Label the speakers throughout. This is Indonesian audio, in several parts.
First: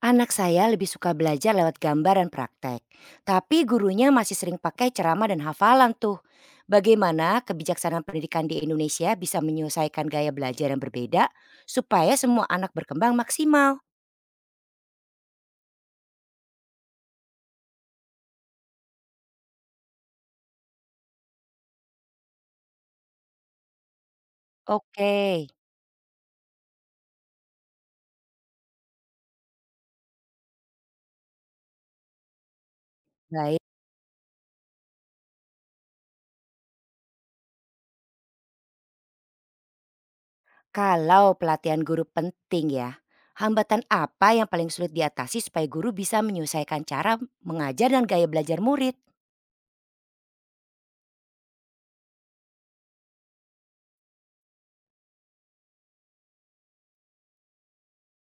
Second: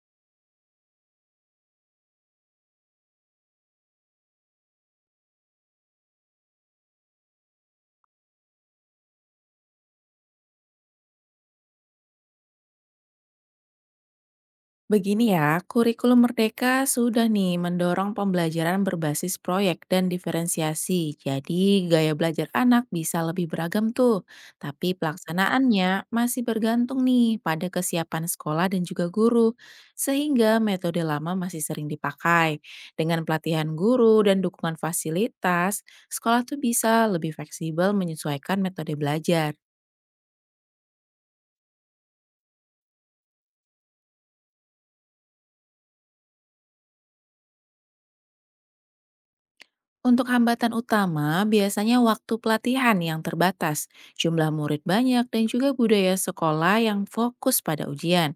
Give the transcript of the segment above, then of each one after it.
Speaker 1: Anak saya lebih suka belajar lewat gambar dan praktek. Tapi gurunya masih sering pakai ceramah dan hafalan tuh. Bagaimana kebijaksanaan pendidikan di Indonesia bisa menyelesaikan gaya belajar yang berbeda supaya semua anak berkembang maksimal?
Speaker 2: Begini ya, kurikulum Merdeka sudah nih mendorong pembelajaran berbasis proyek dan diferensiasi. Jadi gaya belajar anak bisa lebih beragam tuh. Tapi
Speaker 1: Oke,
Speaker 2: pelaksanaannya masih bergantung nih pada kesiapan sekolah dan juga guru. Sehingga metode lama masih sering dipakai. Dengan
Speaker 1: baik.
Speaker 2: pelatihan guru dan dukungan fasilitas, sekolah tuh bisa lebih fleksibel menyesuaikan metode belajar.
Speaker 1: Kalau pelatihan guru penting ya, hambatan apa yang paling sulit diatasi supaya guru bisa menyelesaikan cara mengajar dan gaya belajar murid?
Speaker 2: Untuk hambatan utama, biasanya waktu pelatihan yang terbatas, jumlah murid banyak, dan juga budaya sekolah yang fokus pada ujian.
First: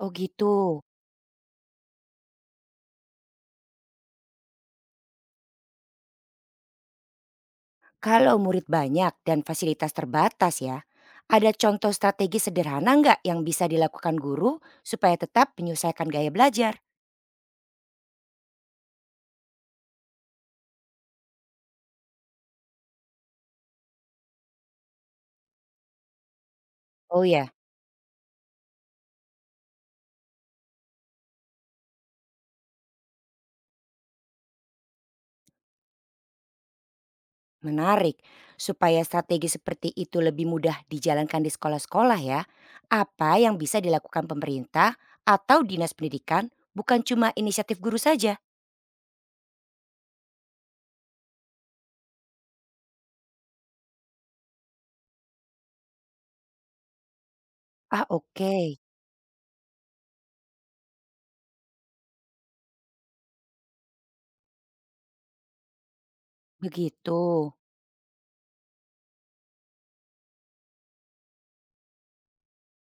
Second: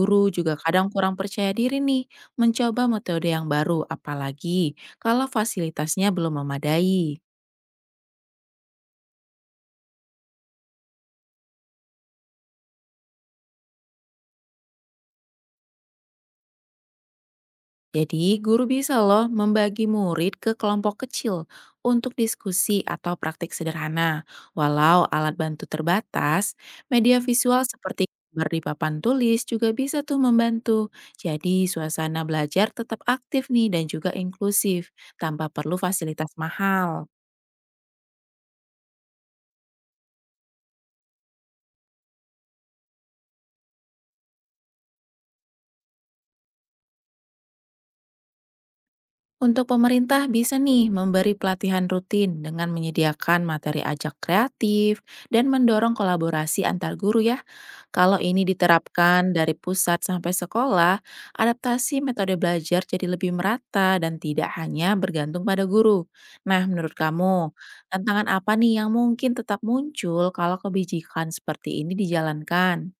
Speaker 1: Oh gitu.
Speaker 2: juga kadang kurang percaya diri nih mencoba metode yang baru, apalagi kalau fasilitasnya belum memadai.
Speaker 1: Kalau murid banyak dan fasilitas terbatas ya, ada contoh strategi sederhana nggak yang bisa dilakukan guru supaya tetap menyesuaikan gaya belajar?
Speaker 2: Jadi, guru bisa loh membagi murid ke kelompok kecil untuk diskusi atau praktik sederhana. Walau alat bantu terbatas, media
Speaker 1: Oh ya,
Speaker 2: visual seperti gambar di papan tulis juga bisa tuh membantu. Jadi, suasana belajar tetap aktif nih dan juga inklusif tanpa perlu fasilitas mahal.
Speaker 1: menarik. Supaya strategi seperti itu lebih mudah dijalankan di sekolah-sekolah ya, apa yang bisa dilakukan pemerintah atau dinas pendidikan bukan cuma inisiatif guru saja?
Speaker 2: Untuk pemerintah bisa nih memberi pelatihan rutin dengan menyediakan materi ajak kreatif dan mendorong kolaborasi antar guru ya.
Speaker 1: Ah
Speaker 2: Kalau ini
Speaker 1: oke,
Speaker 2: diterapkan dari pusat sampai sekolah, adaptasi metode belajar jadi lebih merata dan tidak hanya bergantung pada guru. Nah, menurut
Speaker 1: begitu.
Speaker 2: kamu, tantangan apa nih yang mungkin tetap muncul kalau kebijakan seperti ini dijalankan?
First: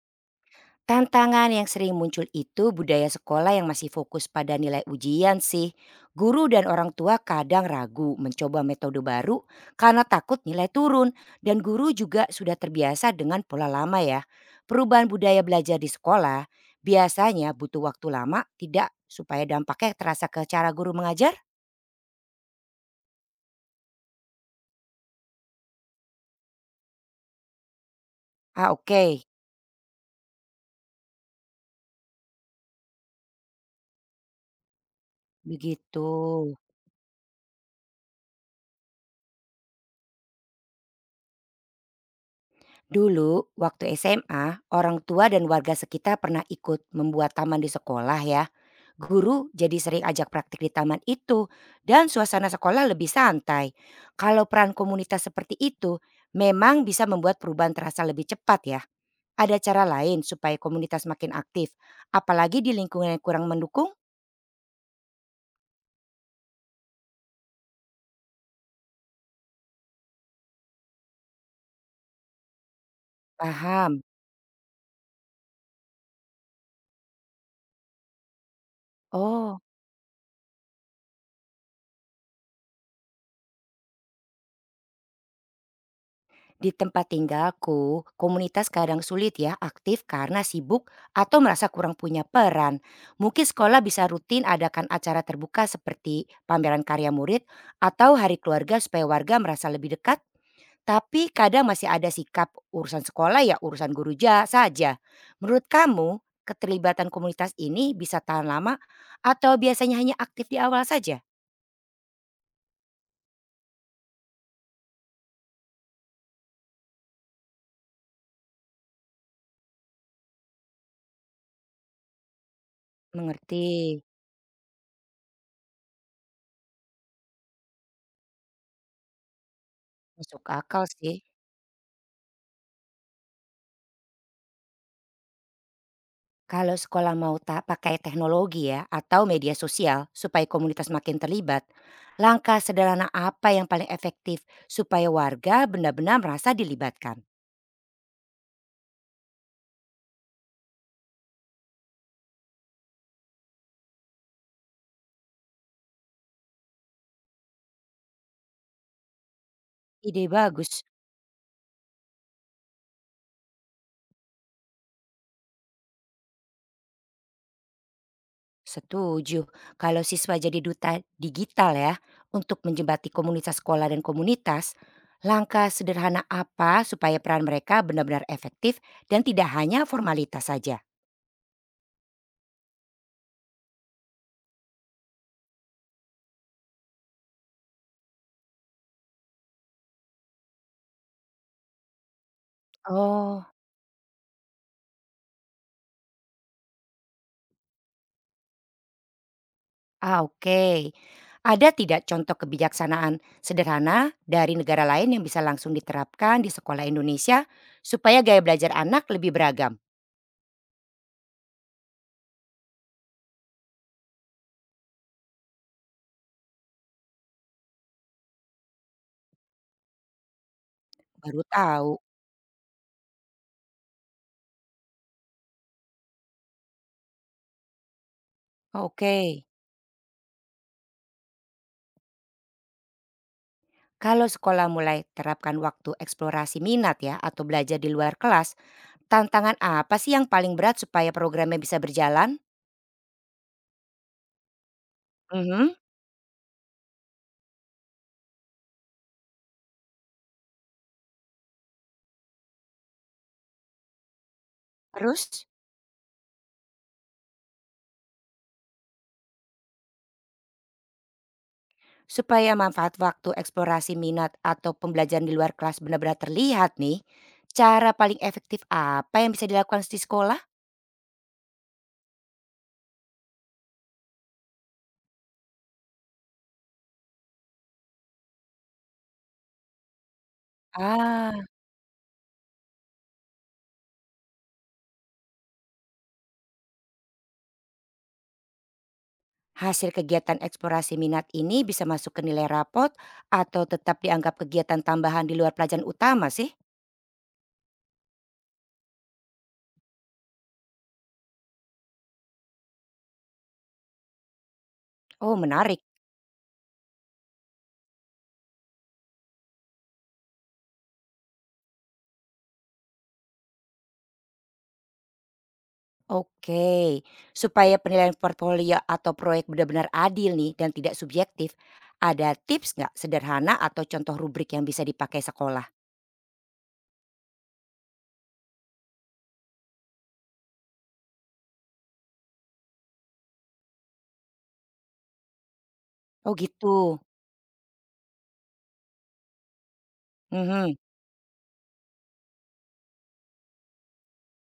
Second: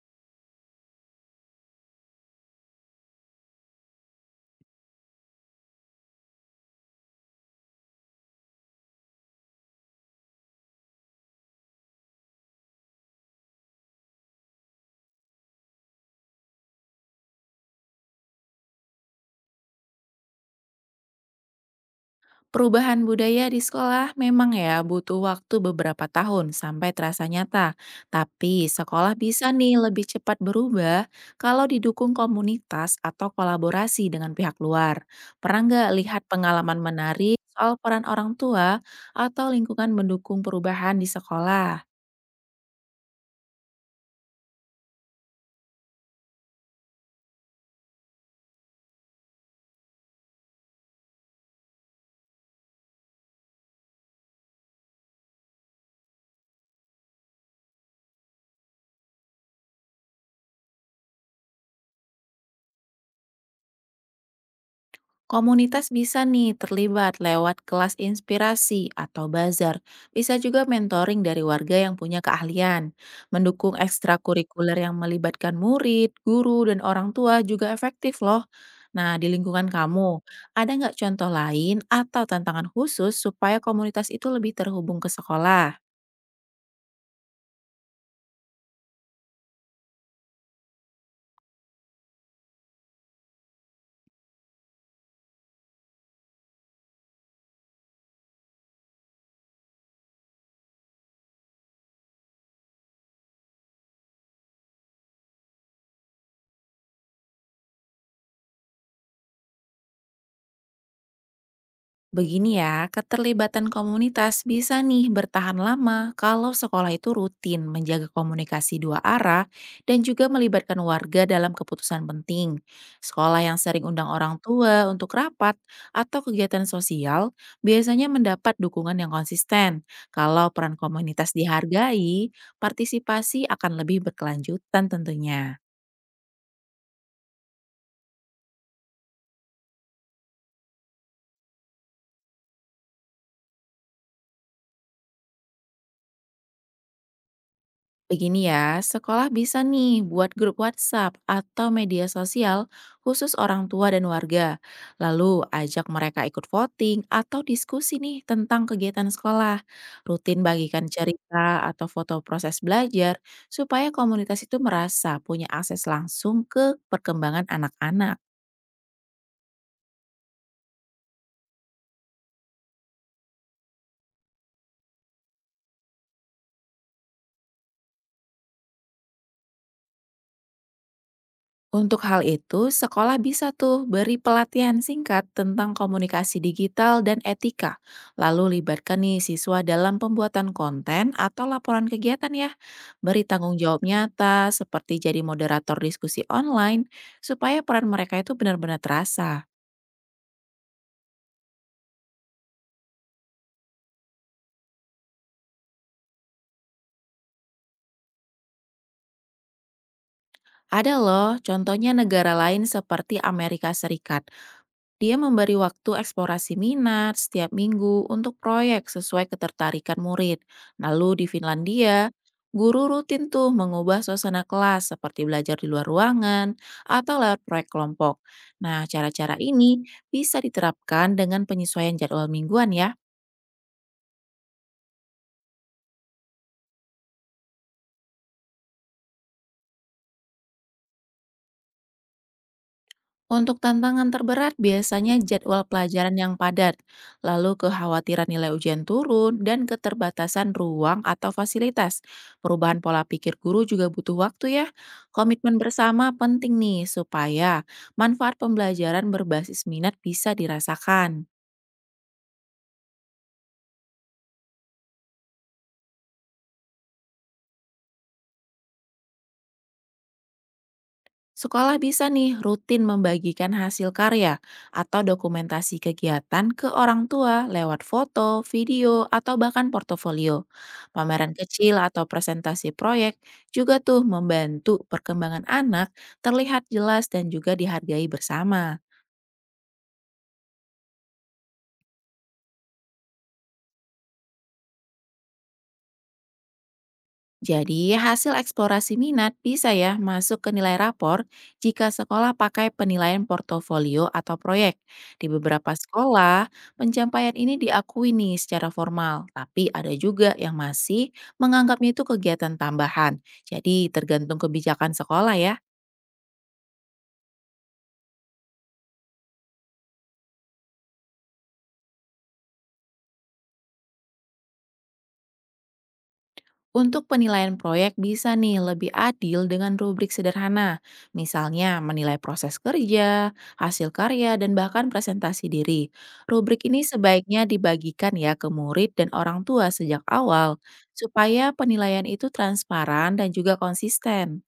Speaker 1: Tantangan yang sering muncul itu budaya sekolah yang masih fokus pada nilai ujian sih. Guru dan orang tua kadang ragu mencoba metode baru karena takut nilai turun dan guru juga sudah terbiasa dengan pola lama ya. Perubahan budaya belajar di sekolah biasanya butuh waktu lama tidak supaya dampaknya terasa ke cara guru mengajar?
Speaker 2: Perubahan budaya di sekolah memang ya butuh waktu beberapa tahun sampai terasa nyata. Tapi
Speaker 1: Ah
Speaker 2: sekolah
Speaker 1: oke,
Speaker 2: bisa nih lebih cepat berubah kalau didukung komunitas atau kolaborasi dengan pihak luar. Pernah nggak
Speaker 1: begitu.
Speaker 2: lihat pengalaman menarik soal peran orang tua atau lingkungan mendukung perubahan di sekolah?
Speaker 1: Dulu waktu SMA, orang tua dan warga sekitar pernah ikut membuat taman di sekolah ya. Guru jadi sering ajak praktik di taman itu dan suasana sekolah lebih santai. Kalau peran komunitas seperti itu memang bisa membuat perubahan terasa lebih cepat ya. Ada cara lain supaya komunitas makin aktif, apalagi di lingkungan yang kurang mendukung?
Speaker 2: Komunitas bisa nih terlibat lewat kelas inspirasi atau bazar. Bisa juga mentoring dari warga yang punya keahlian. Mendukung
Speaker 1: Paham.
Speaker 2: ekstrakurikuler yang melibatkan murid, guru, dan orang tua juga efektif loh. Nah, di
Speaker 1: Oh,
Speaker 2: lingkungan kamu, ada nggak contoh lain atau tantangan khusus supaya komunitas itu lebih terhubung ke sekolah?
Speaker 1: di tempat tinggalku, komunitas kadang sulit ya aktif karena sibuk atau merasa kurang punya peran. Mungkin sekolah bisa rutin adakan acara terbuka seperti pameran karya murid atau hari keluarga supaya warga merasa lebih dekat. Tapi kadang masih ada sikap urusan sekolah ya urusan guru ja saja. Menurut kamu, keterlibatan komunitas ini bisa tahan lama atau biasanya hanya aktif di awal saja?
Speaker 2: Begini ya, keterlibatan komunitas bisa nih bertahan lama kalau sekolah itu rutin menjaga komunikasi dua arah dan juga melibatkan warga dalam keputusan penting. Sekolah yang
Speaker 1: Mengerti,
Speaker 2: sering undang orang tua untuk rapat atau kegiatan sosial biasanya mendapat dukungan yang konsisten.
Speaker 1: masuk
Speaker 2: Kalau peran
Speaker 1: akal sih.
Speaker 2: komunitas dihargai, partisipasi akan lebih berkelanjutan tentunya.
Speaker 1: Kalau sekolah mau tak pakai teknologi ya atau media sosial supaya komunitas makin terlibat, langkah sederhana apa yang paling efektif supaya warga benar-benar merasa dilibatkan?
Speaker 2: Begini ya, sekolah bisa nih buat grup WhatsApp atau media sosial khusus orang tua dan warga. Lalu ajak mereka ikut voting atau diskusi nih tentang kegiatan sekolah.
Speaker 1: Ide
Speaker 2: Rutin
Speaker 1: bagus,
Speaker 2: bagikan cerita atau foto proses belajar supaya komunitas itu merasa punya akses langsung ke perkembangan anak-anak.
Speaker 1: setuju. Kalau siswa jadi duta digital ya untuk menjembati komunitas sekolah dan komunitas, langkah sederhana apa supaya peran mereka benar-benar efektif dan tidak hanya formalitas saja?
Speaker 2: Untuk hal itu, sekolah bisa tuh beri pelatihan singkat tentang komunikasi digital dan etika. Lalu libatkan nih siswa dalam pembuatan konten atau laporan kegiatan ya. Beri
Speaker 1: Oh.
Speaker 2: tanggung jawab nyata seperti jadi moderator diskusi online supaya peran mereka itu benar-benar terasa.
Speaker 1: Ah, oke. Ada tidak contoh kebijaksanaan sederhana dari negara lain yang bisa langsung diterapkan di sekolah Indonesia supaya gaya belajar anak lebih beragam?
Speaker 2: Ada loh contohnya negara lain seperti Amerika Serikat. Dia memberi waktu eksplorasi minat setiap minggu untuk proyek sesuai ketertarikan murid. Lalu di
Speaker 1: Baru tahu.
Speaker 2: Finlandia, guru rutin tuh mengubah suasana kelas seperti belajar di luar ruangan atau lewat proyek kelompok. Nah,
Speaker 1: Oke.
Speaker 2: cara-cara ini bisa diterapkan dengan penyesuaian jadwal mingguan ya.
Speaker 1: Kalau sekolah mulai terapkan waktu eksplorasi minat ya atau belajar di luar kelas, tantangan apa sih yang paling berat supaya programnya bisa berjalan?
Speaker 2: Untuk tantangan terberat biasanya jadwal
Speaker 1: Mhm.
Speaker 2: pelajaran yang padat, lalu kekhawatiran nilai ujian turun, dan keterbatasan ruang atau fasilitas. Perubahan pola pikir guru juga butuh waktu ya.
Speaker 1: Terus?
Speaker 2: Komitmen bersama penting nih supaya manfaat pembelajaran berbasis minat bisa dirasakan.
Speaker 1: Supaya manfaat waktu eksplorasi minat atau pembelajaran di luar kelas benar-benar terlihat nih, cara paling efektif apa yang bisa dilakukan di sekolah?
Speaker 2: Sekolah bisa nih rutin membagikan hasil karya atau dokumentasi kegiatan ke orang tua lewat foto, video, atau bahkan portofolio.
Speaker 1: Ah,
Speaker 2: Pameran kecil atau presentasi proyek juga tuh membantu perkembangan anak terlihat jelas dan juga dihargai bersama.
Speaker 1: hasil kegiatan eksplorasi minat ini bisa masuk ke nilai rapot atau tetap dianggap kegiatan tambahan di luar pelajaran utama sih?
Speaker 2: Jadi, hasil eksplorasi minat bisa ya masuk ke nilai rapor jika sekolah pakai penilaian portofolio atau proyek. Di
Speaker 1: Oh,
Speaker 2: beberapa
Speaker 1: menarik.
Speaker 2: sekolah, pencapaian ini diakui nih secara formal, tapi ada juga yang masih menganggapnya itu kegiatan tambahan. Jadi, tergantung kebijakan sekolah ya.
Speaker 1: Oke, supaya penilaian portfolio atau proyek benar-benar adil nih dan tidak subjektif, ada tips nggak sederhana atau contoh rubrik yang bisa dipakai sekolah?
Speaker 2: Untuk penilaian proyek bisa nih lebih adil dengan rubrik sederhana, misalnya menilai proses kerja, hasil karya, dan bahkan presentasi diri.
Speaker 1: Oh
Speaker 2: Rubrik ini
Speaker 1: gitu.
Speaker 2: sebaiknya dibagikan ya ke murid dan orang tua sejak awal,
Speaker 1: Mhm.
Speaker 2: supaya penilaian itu transparan dan juga konsisten.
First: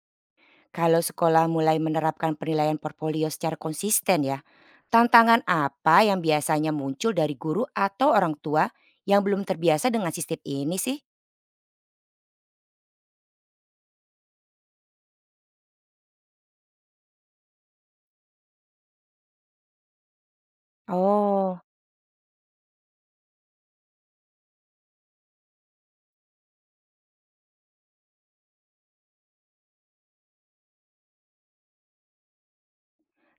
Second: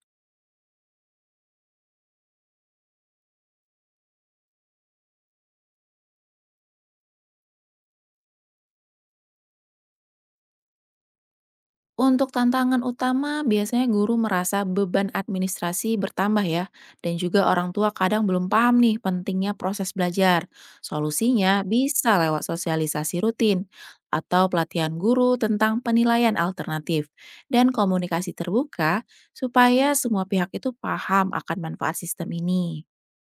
Speaker 1: Kalau sekolah mulai menerapkan penilaian portfolio secara konsisten ya, tantangan apa yang biasanya muncul dari guru atau orang tua yang belum terbiasa dengan sistem ini sih?
Speaker 2: Untuk tantangan utama, biasanya guru merasa beban administrasi bertambah ya, dan juga orang tua kadang belum paham nih pentingnya proses belajar. Solusinya
Speaker 1: Oh,
Speaker 2: bisa lewat sosialisasi rutin atau pelatihan guru tentang penilaian alternatif dan komunikasi terbuka supaya semua pihak itu paham akan manfaat sistem ini.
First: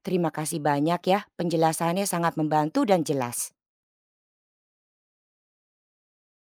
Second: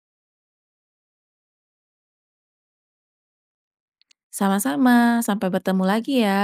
Speaker 1: terima kasih banyak ya. Penjelasannya sangat membantu dan jelas.
Speaker 2: Sama-sama, sampai bertemu lagi ya.